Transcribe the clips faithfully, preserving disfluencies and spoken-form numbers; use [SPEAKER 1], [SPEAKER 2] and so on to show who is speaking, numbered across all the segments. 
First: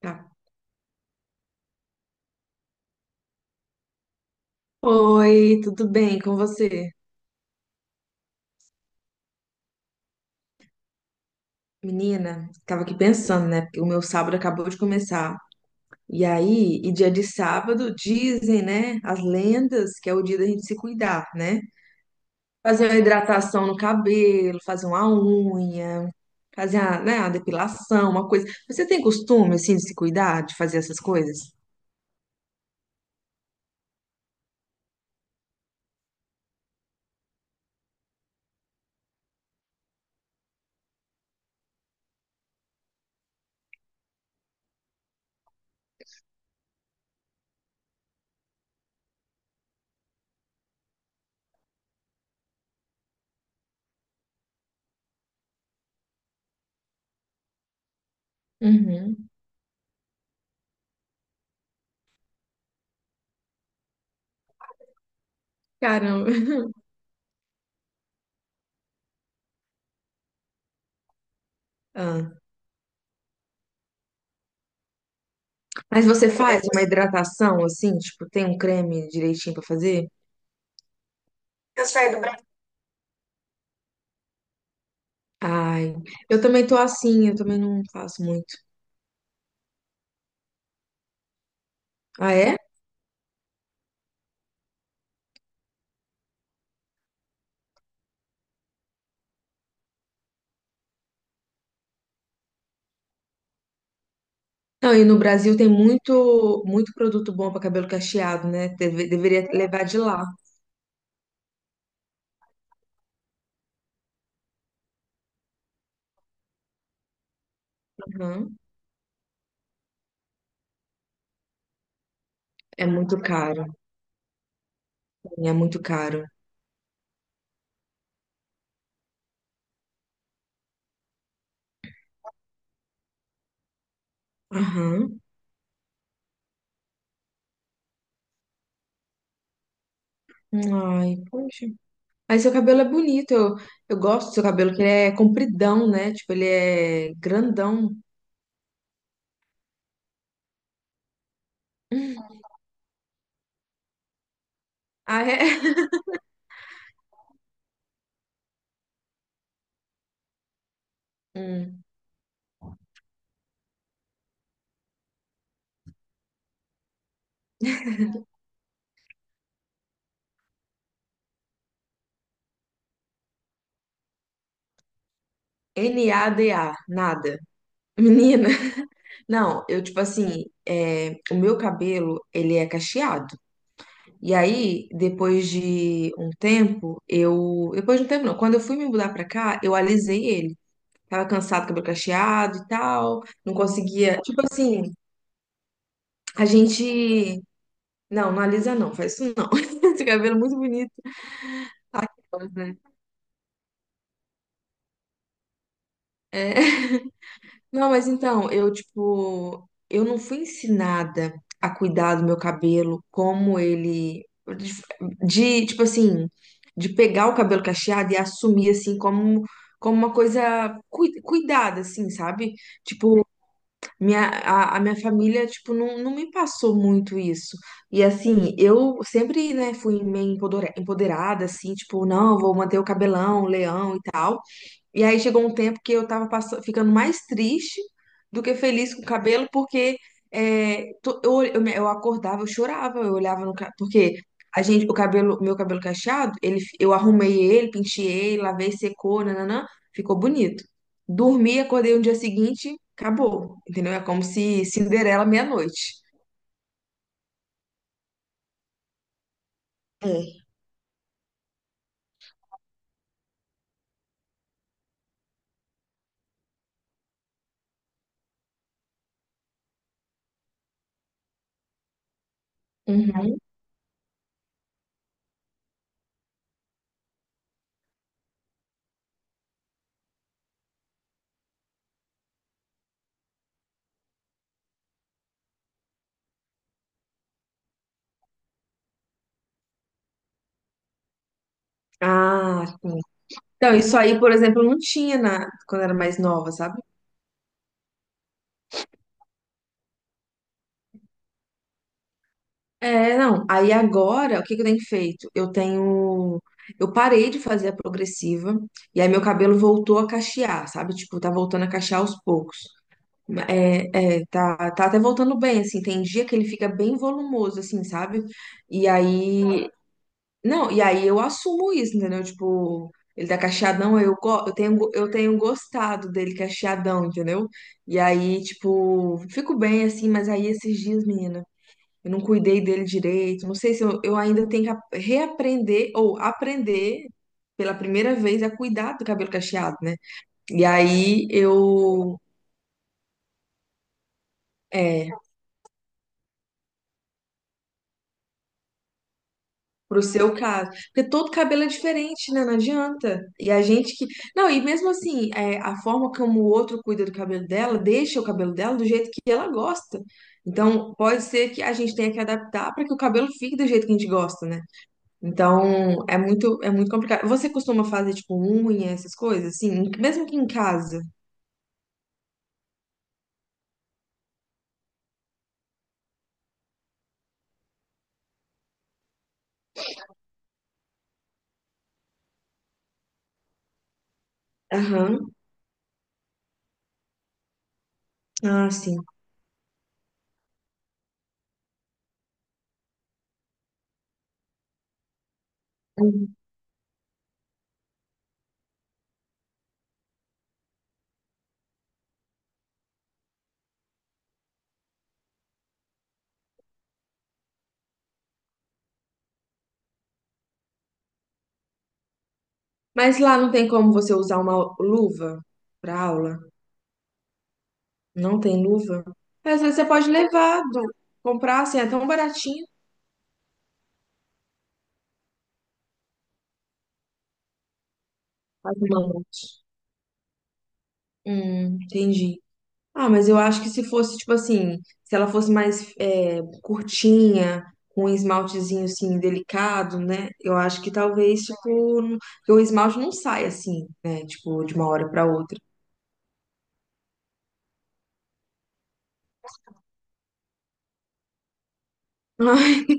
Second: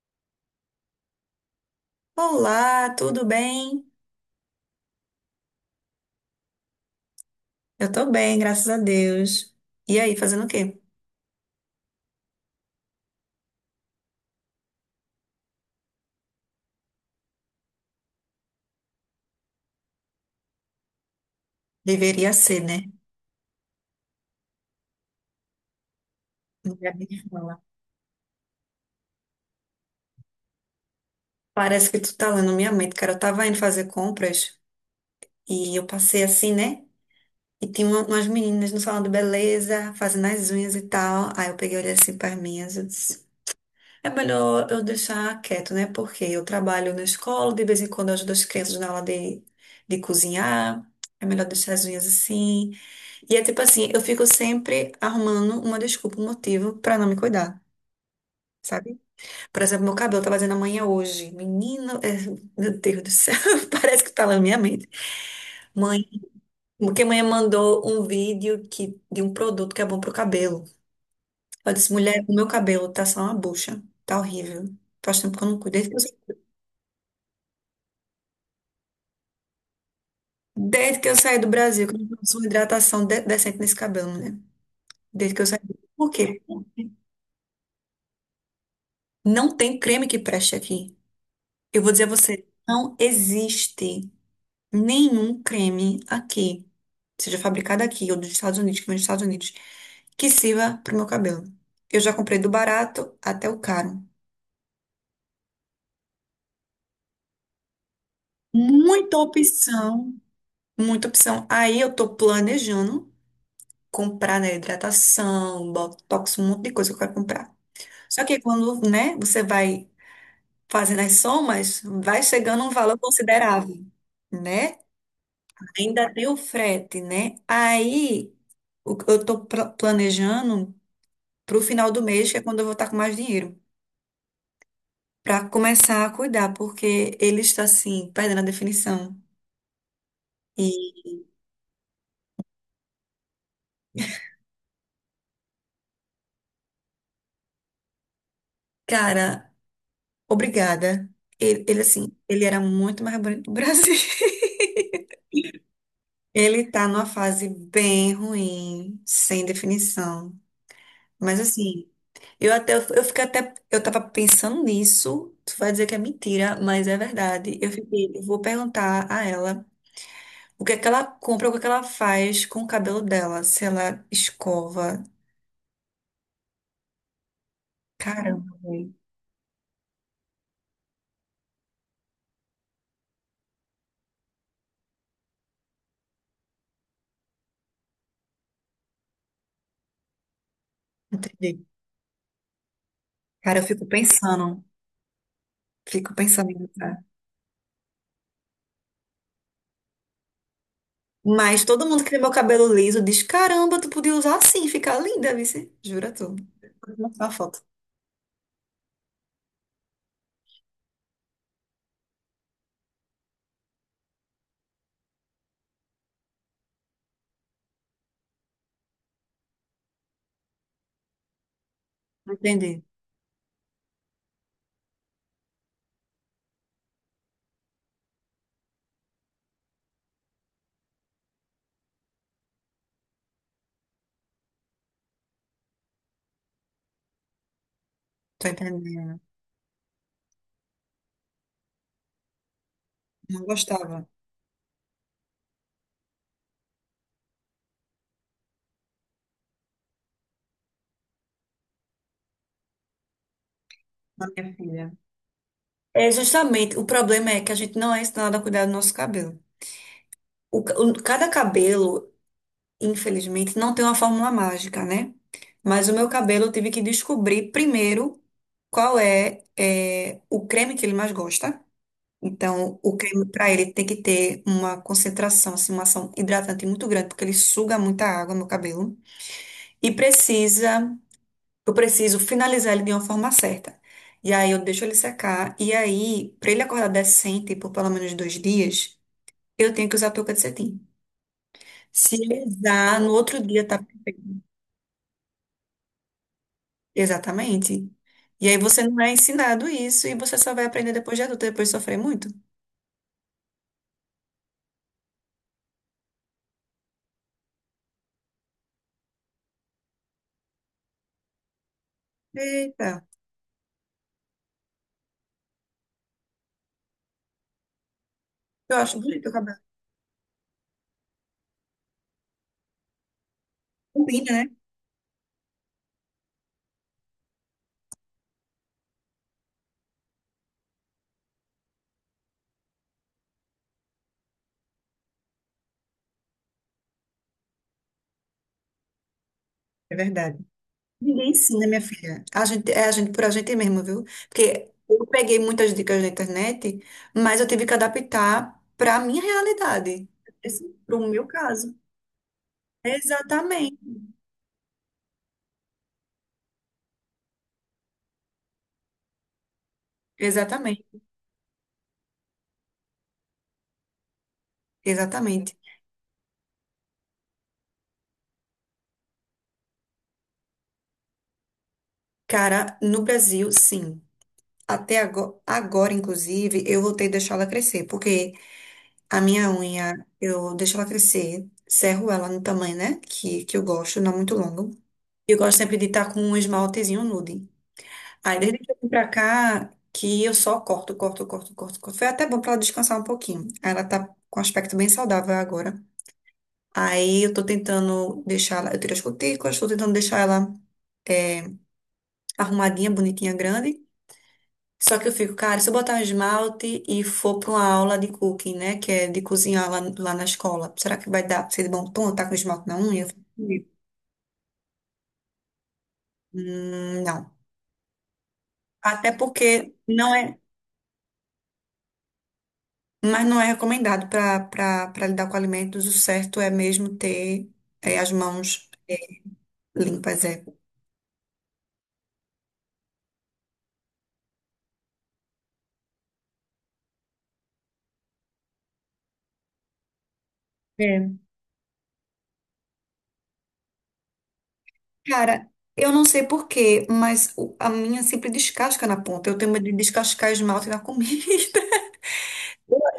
[SPEAKER 1] Tá.
[SPEAKER 2] Olá, tudo bem?
[SPEAKER 1] Oi, tudo bem com você?
[SPEAKER 2] Eu tô bem, graças a Deus. E aí, fazendo o quê?
[SPEAKER 1] Menina, tava aqui pensando, né? Porque o meu sábado acabou de começar. E aí, e dia de sábado, dizem, né? As lendas que é o dia da gente se cuidar, né?
[SPEAKER 2] Deveria ser, né?
[SPEAKER 1] Fazer uma hidratação no cabelo, fazer uma unha,
[SPEAKER 2] Não
[SPEAKER 1] fazer
[SPEAKER 2] quero
[SPEAKER 1] a,
[SPEAKER 2] nem
[SPEAKER 1] né, uma
[SPEAKER 2] falar.
[SPEAKER 1] depilação, uma coisa. Você tem costume, assim, de se cuidar, de fazer essas coisas?
[SPEAKER 2] Parece que tu tá lendo minha mente, cara. Eu tava indo fazer compras e eu passei assim, né? E tinha uma- umas meninas no salão de beleza, fazendo as unhas e tal. Aí eu peguei e olhei assim para minhas. Eu disse, é melhor eu deixar quieto, né? Porque eu trabalho na escola, de vez em quando eu ajudo as crianças na aula de, de cozinhar. É melhor deixar as unhas assim. E é tipo assim, eu fico sempre arrumando uma desculpa, um motivo pra não me cuidar, sabe?
[SPEAKER 1] Uhum.
[SPEAKER 2] Por exemplo, meu cabelo tava fazendo amanhã hoje. Menino, é, meu Deus do céu, parece que tá lá na minha mente. Mãe,
[SPEAKER 1] Caramba.
[SPEAKER 2] porque mãe mandou um vídeo que, de um produto que é bom pro cabelo. Eu disse, mulher,
[SPEAKER 1] Ah.
[SPEAKER 2] o meu cabelo tá só uma bucha, tá horrível. Faz tempo que eu não cuido. Desde que eu,
[SPEAKER 1] Mas
[SPEAKER 2] sa-
[SPEAKER 1] você faz uma hidratação, assim, tipo, tem um creme direitinho pra fazer?
[SPEAKER 2] desde que eu saí do Brasil, que eu não faço uma hidratação de- decente nesse cabelo, mulher. Desde que eu saí.
[SPEAKER 1] Ai,
[SPEAKER 2] Por
[SPEAKER 1] eu
[SPEAKER 2] quê?
[SPEAKER 1] também tô assim, eu também não faço muito.
[SPEAKER 2] Não tem creme que preste aqui. Eu vou dizer a
[SPEAKER 1] Ah,
[SPEAKER 2] você,
[SPEAKER 1] é?
[SPEAKER 2] não existe nenhum creme aqui, seja fabricado aqui ou dos Estados Unidos, que vem dos Estados Unidos, que sirva para o meu cabelo. Eu já comprei do barato até o caro.
[SPEAKER 1] Não, e no Brasil tem muito, muito produto bom para cabelo cacheado, né? Deve-
[SPEAKER 2] Muita
[SPEAKER 1] deveria levar de
[SPEAKER 2] opção,
[SPEAKER 1] lá.
[SPEAKER 2] muita opção. Aí eu tô planejando comprar, né, hidratação, botox, um monte de coisa que eu quero comprar. Só que
[SPEAKER 1] Aham.
[SPEAKER 2] quando, né, você vai fazendo as somas, vai chegando um
[SPEAKER 1] É
[SPEAKER 2] valor
[SPEAKER 1] muito caro.
[SPEAKER 2] considerável, né?
[SPEAKER 1] É muito
[SPEAKER 2] Ainda tem
[SPEAKER 1] caro.
[SPEAKER 2] o frete, né? Aí o- eu tô pla- planejando pro final do mês, que é quando eu vou estar com mais dinheiro,
[SPEAKER 1] Aham.
[SPEAKER 2] pra começar a cuidar, porque ele está assim, perdendo a definição. E,
[SPEAKER 1] Ai, poxa. Aí seu cabelo é bonito. Eu, eu gosto do seu cabelo, que ele é compridão, né? Tipo, ele é grandão.
[SPEAKER 2] cara, obrigada. Ele, ele assim,
[SPEAKER 1] Hum.
[SPEAKER 2] ele era muito mais bonito do Brasil.
[SPEAKER 1] Ah, é?
[SPEAKER 2] Ele tá numa fase bem ruim, sem definição. Mas
[SPEAKER 1] Hum.
[SPEAKER 2] assim, eu até eu fiquei até eu tava pensando nisso. Tu vai dizer que é mentira, mas é verdade. Eu fiquei, eu vou perguntar a ela o que é que ela compra, o que é que ela faz com o cabelo dela? Se ela escova.
[SPEAKER 1] N A D A, nada. Menina,
[SPEAKER 2] Caramba, velho.
[SPEAKER 1] não, eu tipo assim, é, o meu cabelo, ele é cacheado. E aí, depois de um tempo, eu. Depois de um tempo, não. Quando eu fui me mudar pra cá, eu alisei ele. Tava
[SPEAKER 2] Entendi.
[SPEAKER 1] cansado, cabelo cacheado e tal. Não
[SPEAKER 2] Cara, eu fico
[SPEAKER 1] conseguia. Tipo
[SPEAKER 2] pensando.
[SPEAKER 1] assim,
[SPEAKER 2] Fico
[SPEAKER 1] a
[SPEAKER 2] pensando em usar.
[SPEAKER 1] gente. Não, não alisa não, faz isso não. Esse cabelo é muito bonito.
[SPEAKER 2] Mas todo mundo que tem meu
[SPEAKER 1] Pois
[SPEAKER 2] cabelo
[SPEAKER 1] é.
[SPEAKER 2] liso diz: caramba, tu podia usar assim, ficar linda, vice. Jura tu.
[SPEAKER 1] É.
[SPEAKER 2] Vou te mostrar uma foto.
[SPEAKER 1] Não, mas então, eu, tipo, eu não fui ensinada a cuidar do meu cabelo como ele. De, de, tipo assim, de pegar o cabelo cacheado e assumir, assim, como, como uma coisa cui- cuidada, assim, sabe?
[SPEAKER 2] Entendi.
[SPEAKER 1] Tipo, minha, a, a minha família, tipo, não, não me passou muito isso. E, assim, eu sempre, né, fui meio empodera- empoderada, assim, tipo, não, vou manter o cabelão, leão e tal. E aí chegou um tempo que eu tava passa- ficando mais triste do
[SPEAKER 2] Tô
[SPEAKER 1] que feliz com o
[SPEAKER 2] entendendo.
[SPEAKER 1] cabelo, porque é, to- eu, eu, me- eu acordava, eu chorava, eu
[SPEAKER 2] Não
[SPEAKER 1] olhava no cabelo,
[SPEAKER 2] gostava
[SPEAKER 1] porque a gente, o cabelo, o meu cabelo cacheado, ele, fi- eu arrumei ele, penteei, lavei, secou, nananã, ficou bonito. Dormi, acordei no dia seguinte, acabou, entendeu? É como
[SPEAKER 2] da minha
[SPEAKER 1] se
[SPEAKER 2] filha.
[SPEAKER 1] Cinderela meia-noite.
[SPEAKER 2] É justamente, o problema é que a gente não é ensinado a cuidar do nosso cabelo.
[SPEAKER 1] É.
[SPEAKER 2] O, ca- o- cada cabelo. Infelizmente, não tem uma fórmula mágica, né? Mas o meu cabelo eu tive que descobrir primeiro qual é, é, o creme que ele mais gosta. Então, o creme
[SPEAKER 1] Uhum.
[SPEAKER 2] para ele tem que ter uma concentração, assim, uma ação hidratante muito grande, porque ele suga muita água no cabelo. E precisa, eu preciso finalizar ele de uma forma certa. E aí eu deixo ele secar. E aí, para ele acordar decente por pelo menos dois dias, eu tenho que usar touca de cetim. Se ele
[SPEAKER 1] Ah, sim.
[SPEAKER 2] usar, no outro dia
[SPEAKER 1] Então,
[SPEAKER 2] tá.
[SPEAKER 1] isso aí, por exemplo, não tinha na, quando eu era mais nova, sabe?
[SPEAKER 2] Exatamente. E aí você não é ensinado isso e você só vai aprender depois de adulto, depois de sofrer muito.
[SPEAKER 1] É, não. Aí agora, o que que eu tenho feito? Eu tenho. Eu parei de fazer a progressiva, e aí meu cabelo voltou a cachear, sabe? Tipo, tá voltando a cachear aos poucos.
[SPEAKER 2] Eita,
[SPEAKER 1] É, é, tá, tá até voltando bem, assim. Tem dia que ele fica bem volumoso, assim, sabe?
[SPEAKER 2] eu
[SPEAKER 1] E
[SPEAKER 2] acho bonito o cabelo.
[SPEAKER 1] aí. Não, e aí eu assumo isso, entendeu? Tipo, ele tá cacheadão, aí eu,
[SPEAKER 2] Combina,
[SPEAKER 1] go-
[SPEAKER 2] né?
[SPEAKER 1] eu tenho, go- eu tenho gostado dele cacheadão, entendeu? E aí, tipo, fico bem, assim, mas aí esses dias, menina. Eu não cuidei dele direito. Não sei se eu, eu ainda tenho que ap- reaprender ou aprender pela primeira vez a cuidar do cabelo cacheado, né?
[SPEAKER 2] É verdade.
[SPEAKER 1] E aí
[SPEAKER 2] Ninguém ensina, minha
[SPEAKER 1] eu.
[SPEAKER 2] filha. A gente, é a gente por a gente mesmo, viu? Porque eu
[SPEAKER 1] É,
[SPEAKER 2] peguei muitas dicas na internet, mas eu tive que adaptar para a minha
[SPEAKER 1] pro
[SPEAKER 2] realidade,
[SPEAKER 1] seu caso.
[SPEAKER 2] para o
[SPEAKER 1] Porque
[SPEAKER 2] meu
[SPEAKER 1] todo cabelo é
[SPEAKER 2] caso.
[SPEAKER 1] diferente, né? Não adianta. E a gente
[SPEAKER 2] Exatamente,
[SPEAKER 1] que. Não, e mesmo assim, é, a forma como o outro cuida do cabelo dela, deixa o cabelo dela do jeito que ela gosta. Então,
[SPEAKER 2] exatamente,
[SPEAKER 1] pode ser que a gente tenha que adaptar para que o cabelo fique do jeito que a gente gosta, né?
[SPEAKER 2] exatamente.
[SPEAKER 1] Então, é muito, é muito complicado. Você costuma fazer, tipo, unha, essas coisas, assim? Mesmo que em casa?
[SPEAKER 2] Cara, no Brasil, sim. Até agora, agora, inclusive, eu vou ter que deixá-la crescer, porque a minha unha, eu deixo ela crescer, serro ela no tamanho, né? Que, que eu gosto, não muito longo.
[SPEAKER 1] Aham.
[SPEAKER 2] Eu gosto sempre de estar com um esmaltezinho nude. Aí, desde
[SPEAKER 1] Ah,
[SPEAKER 2] que eu vim
[SPEAKER 1] sim.
[SPEAKER 2] pra cá, que eu só corto, corto, corto, corto, corto. Foi até bom pra ela descansar um pouquinho. Aí ela tá com um aspecto bem saudável agora.
[SPEAKER 1] Uhum.
[SPEAKER 2] Aí, eu tô tentando deixar ela. Eu tirei as cutículas, tô tentando deixar ela arrumadinha, bonitinha, grande. Só que eu fico, cara, se eu botar um esmalte e for pra uma aula de cooking, né? Que é de cozinhar lá, lá na escola, será que vai dar pra ser de bom tom? Tá com esmalte na unha? Eu
[SPEAKER 1] Mas
[SPEAKER 2] fico,
[SPEAKER 1] lá não tem como você usar uma luva pra aula?
[SPEAKER 2] hum, não.
[SPEAKER 1] Não tem luva?
[SPEAKER 2] Até
[SPEAKER 1] Mas às
[SPEAKER 2] porque
[SPEAKER 1] vezes você pode
[SPEAKER 2] não é,
[SPEAKER 1] levar, do- comprar, assim, é tão baratinho.
[SPEAKER 2] mas não é recomendado para para para lidar com alimentos. O certo é mesmo ter, é, as mãos
[SPEAKER 1] As mãos.
[SPEAKER 2] limpas, é.
[SPEAKER 1] Hum, entendi. Ah, mas eu acho que se fosse, tipo assim, se ela fosse mais é, curtinha, com um esmaltezinho, assim, delicado, né? Eu acho que
[SPEAKER 2] É.
[SPEAKER 1] talvez, tipo, não- que o esmalte não sai assim, né? Tipo, de uma hora pra
[SPEAKER 2] Cara,
[SPEAKER 1] outra.
[SPEAKER 2] eu não sei por quê, mas o- a minha sempre descasca na ponta. Eu tenho medo de descascar esmalte na comida.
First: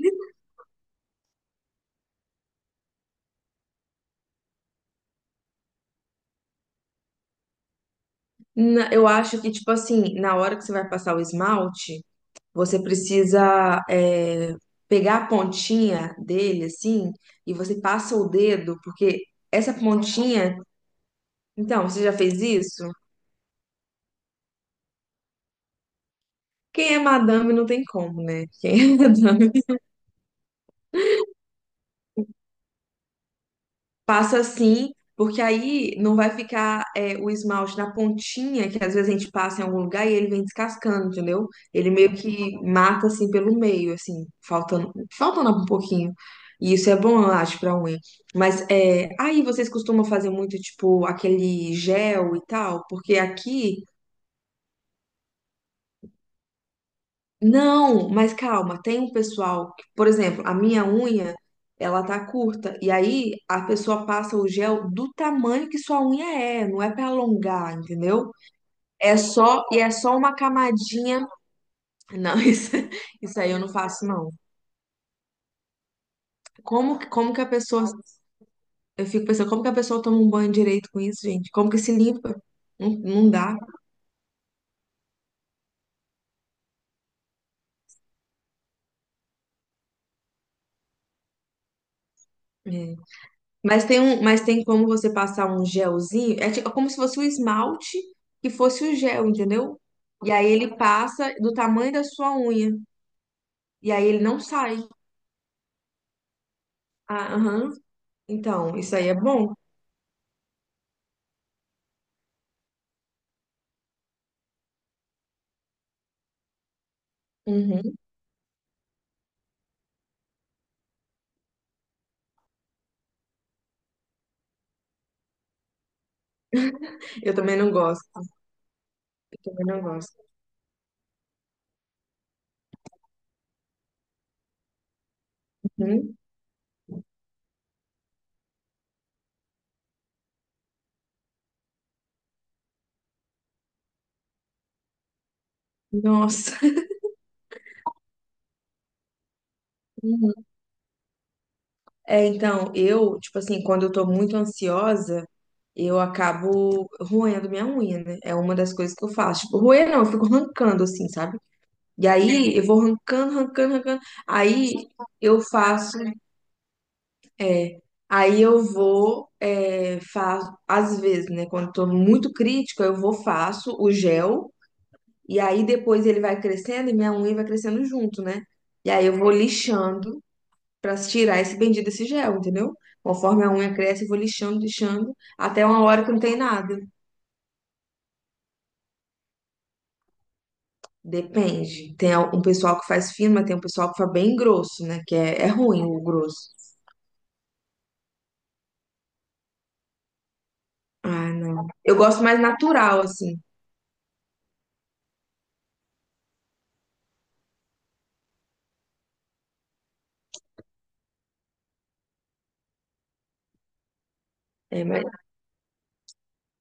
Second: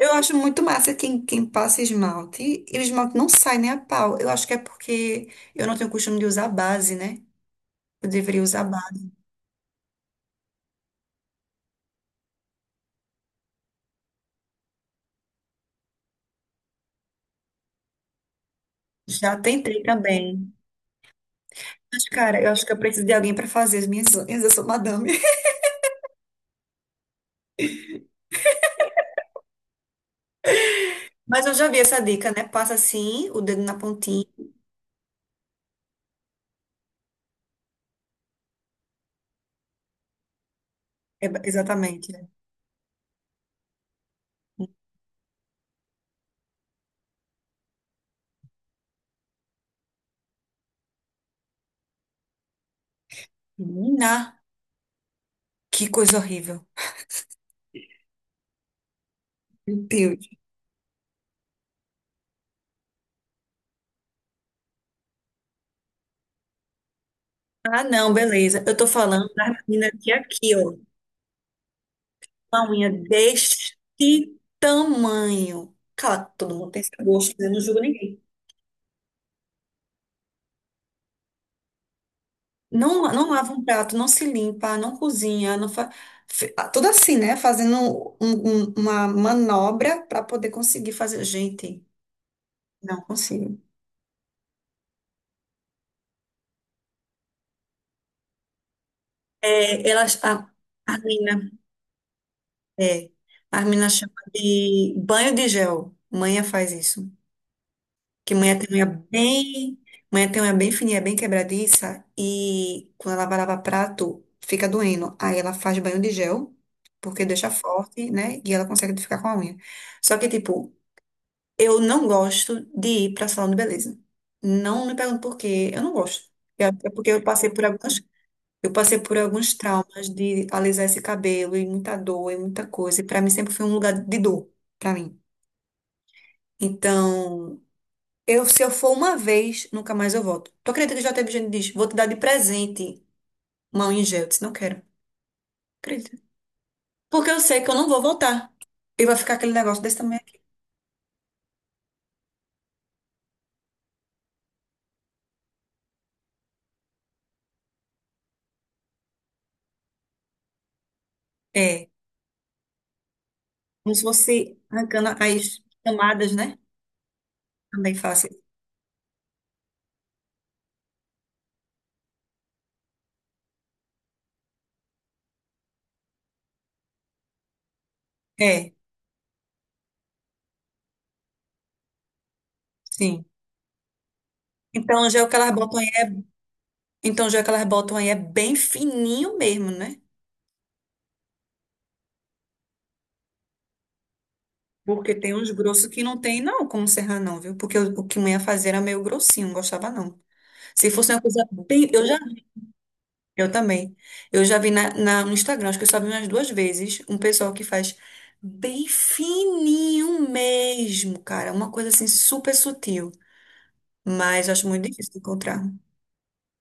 [SPEAKER 2] Eu acho muito massa quem, quem passa esmalte. E o esmalte não sai nem a pau. Eu acho que é porque eu não tenho costume de usar base, né? Eu deveria usar
[SPEAKER 1] na- Eu
[SPEAKER 2] base.
[SPEAKER 1] acho que, tipo assim, na hora que você vai passar o esmalte, você precisa é, pegar a pontinha dele, assim, e você passa o dedo, porque
[SPEAKER 2] Já
[SPEAKER 1] essa
[SPEAKER 2] tentei também.
[SPEAKER 1] pontinha. Então, você
[SPEAKER 2] Mas,
[SPEAKER 1] já
[SPEAKER 2] cara,
[SPEAKER 1] fez
[SPEAKER 2] eu acho que eu
[SPEAKER 1] isso?
[SPEAKER 2] preciso de alguém para fazer as minhas unhas. Eu sou madame.
[SPEAKER 1] Quem é madame não tem como, né? Quem é madame.
[SPEAKER 2] Mas eu já vi essa dica, né? Passa assim, o dedo na pontinha.
[SPEAKER 1] Passa assim, porque aí não vai ficar é, o esmalte na pontinha, que às vezes a gente passa em algum lugar e ele vem descascando,
[SPEAKER 2] É, ba-
[SPEAKER 1] entendeu? Ele
[SPEAKER 2] exatamente,
[SPEAKER 1] meio
[SPEAKER 2] né?
[SPEAKER 1] que mata assim pelo meio, assim, faltando, faltando um pouquinho. E isso é bom, eu acho, pra unha. Mas é, aí vocês costumam fazer muito, tipo, aquele gel e tal, porque aqui
[SPEAKER 2] Menina, que coisa horrível.
[SPEAKER 1] Não, mas calma, tem um pessoal
[SPEAKER 2] Meu
[SPEAKER 1] que, por
[SPEAKER 2] Deus.
[SPEAKER 1] exemplo, a minha unha, ela tá curta, e aí a pessoa passa o gel do tamanho que sua unha é, não é pra alongar,
[SPEAKER 2] Ah, não,
[SPEAKER 1] entendeu?
[SPEAKER 2] beleza. Eu tô
[SPEAKER 1] É
[SPEAKER 2] falando da
[SPEAKER 1] só, e é
[SPEAKER 2] meninas de
[SPEAKER 1] só uma
[SPEAKER 2] aqui, ó.
[SPEAKER 1] camadinha. Não,
[SPEAKER 2] Uma
[SPEAKER 1] isso,
[SPEAKER 2] unha
[SPEAKER 1] isso aí eu
[SPEAKER 2] deste
[SPEAKER 1] não faço, não.
[SPEAKER 2] tamanho. Cara, todo mundo tem esse
[SPEAKER 1] Como, que- como
[SPEAKER 2] gosto,
[SPEAKER 1] que
[SPEAKER 2] né?
[SPEAKER 1] a
[SPEAKER 2] Eu não julgo
[SPEAKER 1] pessoa,
[SPEAKER 2] ninguém.
[SPEAKER 1] eu fico pensando, como que a pessoa toma um banho direito com isso, gente? Como que se limpa? Não,
[SPEAKER 2] Não, não
[SPEAKER 1] não
[SPEAKER 2] lava
[SPEAKER 1] dá.
[SPEAKER 2] um prato, não se limpa, não cozinha, não fa... fe- ah, tudo assim, né? Fazendo um- um- uma manobra para poder conseguir fazer. Gente,
[SPEAKER 1] É.
[SPEAKER 2] não consigo.
[SPEAKER 1] Mas tem um, mas tem como você passar um gelzinho, é tipo- é como se fosse o esmalte que fosse o gel, entendeu?
[SPEAKER 2] É, elas,
[SPEAKER 1] E
[SPEAKER 2] a,
[SPEAKER 1] aí ele
[SPEAKER 2] a
[SPEAKER 1] passa
[SPEAKER 2] mina,
[SPEAKER 1] do tamanho da sua unha,
[SPEAKER 2] é, a mina
[SPEAKER 1] e aí
[SPEAKER 2] chama
[SPEAKER 1] ele não sai.
[SPEAKER 2] de banho de gel. Manha faz isso.
[SPEAKER 1] Ah, aham.
[SPEAKER 2] Que mulher tem
[SPEAKER 1] Então,
[SPEAKER 2] unha
[SPEAKER 1] isso aí é bom.
[SPEAKER 2] bem, mulher tem unha bem fininha, bem quebradiça e quando ela vai lavar prato, fica doendo. Aí ela faz banho de gel, porque deixa
[SPEAKER 1] Uhum.
[SPEAKER 2] forte, né? E ela consegue ficar com a unha. Só que, tipo, eu não gosto de ir pra salão de beleza. Não me pergunto por quê, eu não gosto. É é porque eu
[SPEAKER 1] Eu
[SPEAKER 2] passei
[SPEAKER 1] também
[SPEAKER 2] por
[SPEAKER 1] não
[SPEAKER 2] algumas,
[SPEAKER 1] gosto.
[SPEAKER 2] eu passei por
[SPEAKER 1] Eu
[SPEAKER 2] alguns
[SPEAKER 1] também não
[SPEAKER 2] traumas
[SPEAKER 1] gosto.
[SPEAKER 2] de alisar esse cabelo e muita dor e muita coisa. E pra mim sempre foi um lugar de dor, pra mim.
[SPEAKER 1] Uhum.
[SPEAKER 2] Então, eu, se eu for uma vez, nunca mais eu volto. Tu acredita que já teve gente que diz, vou te dar de presente uma unha em gel? Eu disse, não quero. Acredita?
[SPEAKER 1] Nossa.
[SPEAKER 2] Porque eu sei que eu não vou voltar. E vai ficar aquele negócio desse também aqui.
[SPEAKER 1] Uhum. É, então, eu, tipo assim, quando eu tô muito ansiosa, eu acabo roendo minha unha, né? É uma das coisas que eu faço. Tipo, roer não, eu fico arrancando, assim, sabe?
[SPEAKER 2] É,
[SPEAKER 1] E aí eu vou arrancando, arrancando,
[SPEAKER 2] como
[SPEAKER 1] arrancando.
[SPEAKER 2] se fosse
[SPEAKER 1] Aí
[SPEAKER 2] arrancando
[SPEAKER 1] eu
[SPEAKER 2] as
[SPEAKER 1] faço,
[SPEAKER 2] camadas, né?
[SPEAKER 1] é,
[SPEAKER 2] Também fácil.
[SPEAKER 1] aí eu vou, é, faço, às vezes, né? Quando tô muito crítica, eu vou, faço o gel, e aí depois ele vai crescendo e minha unha vai crescendo junto, né?
[SPEAKER 2] É,
[SPEAKER 1] E aí eu vou lixando pra tirar esse bendito desse gel, entendeu?
[SPEAKER 2] sim.
[SPEAKER 1] Conforme a unha cresce, eu vou lixando,
[SPEAKER 2] Então, o
[SPEAKER 1] lixando,
[SPEAKER 2] gel que elas
[SPEAKER 1] até
[SPEAKER 2] botam
[SPEAKER 1] uma
[SPEAKER 2] aí,
[SPEAKER 1] hora
[SPEAKER 2] é-
[SPEAKER 1] que não tem nada.
[SPEAKER 2] então, o gel que elas botam aí é bem fininho mesmo, né?
[SPEAKER 1] Depende. Tem um pessoal que faz fino, mas tem um pessoal que faz bem grosso, né?
[SPEAKER 2] Porque
[SPEAKER 1] Que
[SPEAKER 2] tem
[SPEAKER 1] é, é
[SPEAKER 2] uns
[SPEAKER 1] ruim
[SPEAKER 2] grossos
[SPEAKER 1] o
[SPEAKER 2] que não
[SPEAKER 1] grosso.
[SPEAKER 2] tem, não, como serrar, não, viu? Porque o, o que minha fazia era meio grossinho, não gostava, não. Se fosse uma
[SPEAKER 1] Ah,
[SPEAKER 2] coisa
[SPEAKER 1] não.
[SPEAKER 2] bem.
[SPEAKER 1] Eu
[SPEAKER 2] Eu já.
[SPEAKER 1] gosto mais natural, assim.
[SPEAKER 2] Eu também. Eu já vi na, na- no Instagram, acho que eu só vi umas duas vezes, um pessoal que faz bem fininho mesmo, cara. Uma coisa assim super sutil. Mas eu acho
[SPEAKER 1] É,
[SPEAKER 2] muito
[SPEAKER 1] mas...
[SPEAKER 2] difícil de encontrar.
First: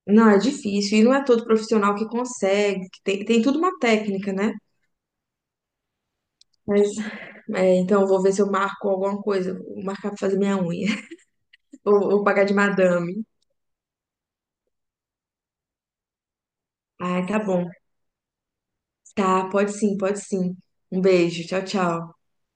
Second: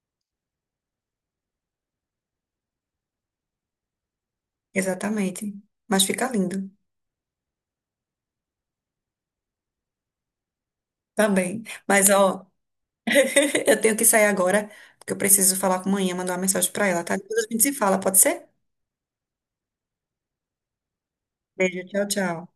[SPEAKER 1] Não, é difícil. E não é todo profissional que consegue. Que tem, tem tudo uma técnica, né?
[SPEAKER 2] Exatamente. Mas fica lindo.
[SPEAKER 1] Mas, é, então, eu vou ver se eu marco alguma coisa. Vou marcar pra fazer minha unha.
[SPEAKER 2] Também.
[SPEAKER 1] Vou,
[SPEAKER 2] Mas,
[SPEAKER 1] vou pagar
[SPEAKER 2] ó,
[SPEAKER 1] de madame.
[SPEAKER 2] eu tenho que sair agora, porque eu preciso falar com a manhã, mandar uma mensagem pra ela, tá?
[SPEAKER 1] Ah, tá
[SPEAKER 2] Depois a gente
[SPEAKER 1] bom.
[SPEAKER 2] se fala, pode ser?
[SPEAKER 1] Tá, pode sim, pode sim. Um beijo. Tchau,
[SPEAKER 2] Beijo, tchau,
[SPEAKER 1] tchau.
[SPEAKER 2] tchau.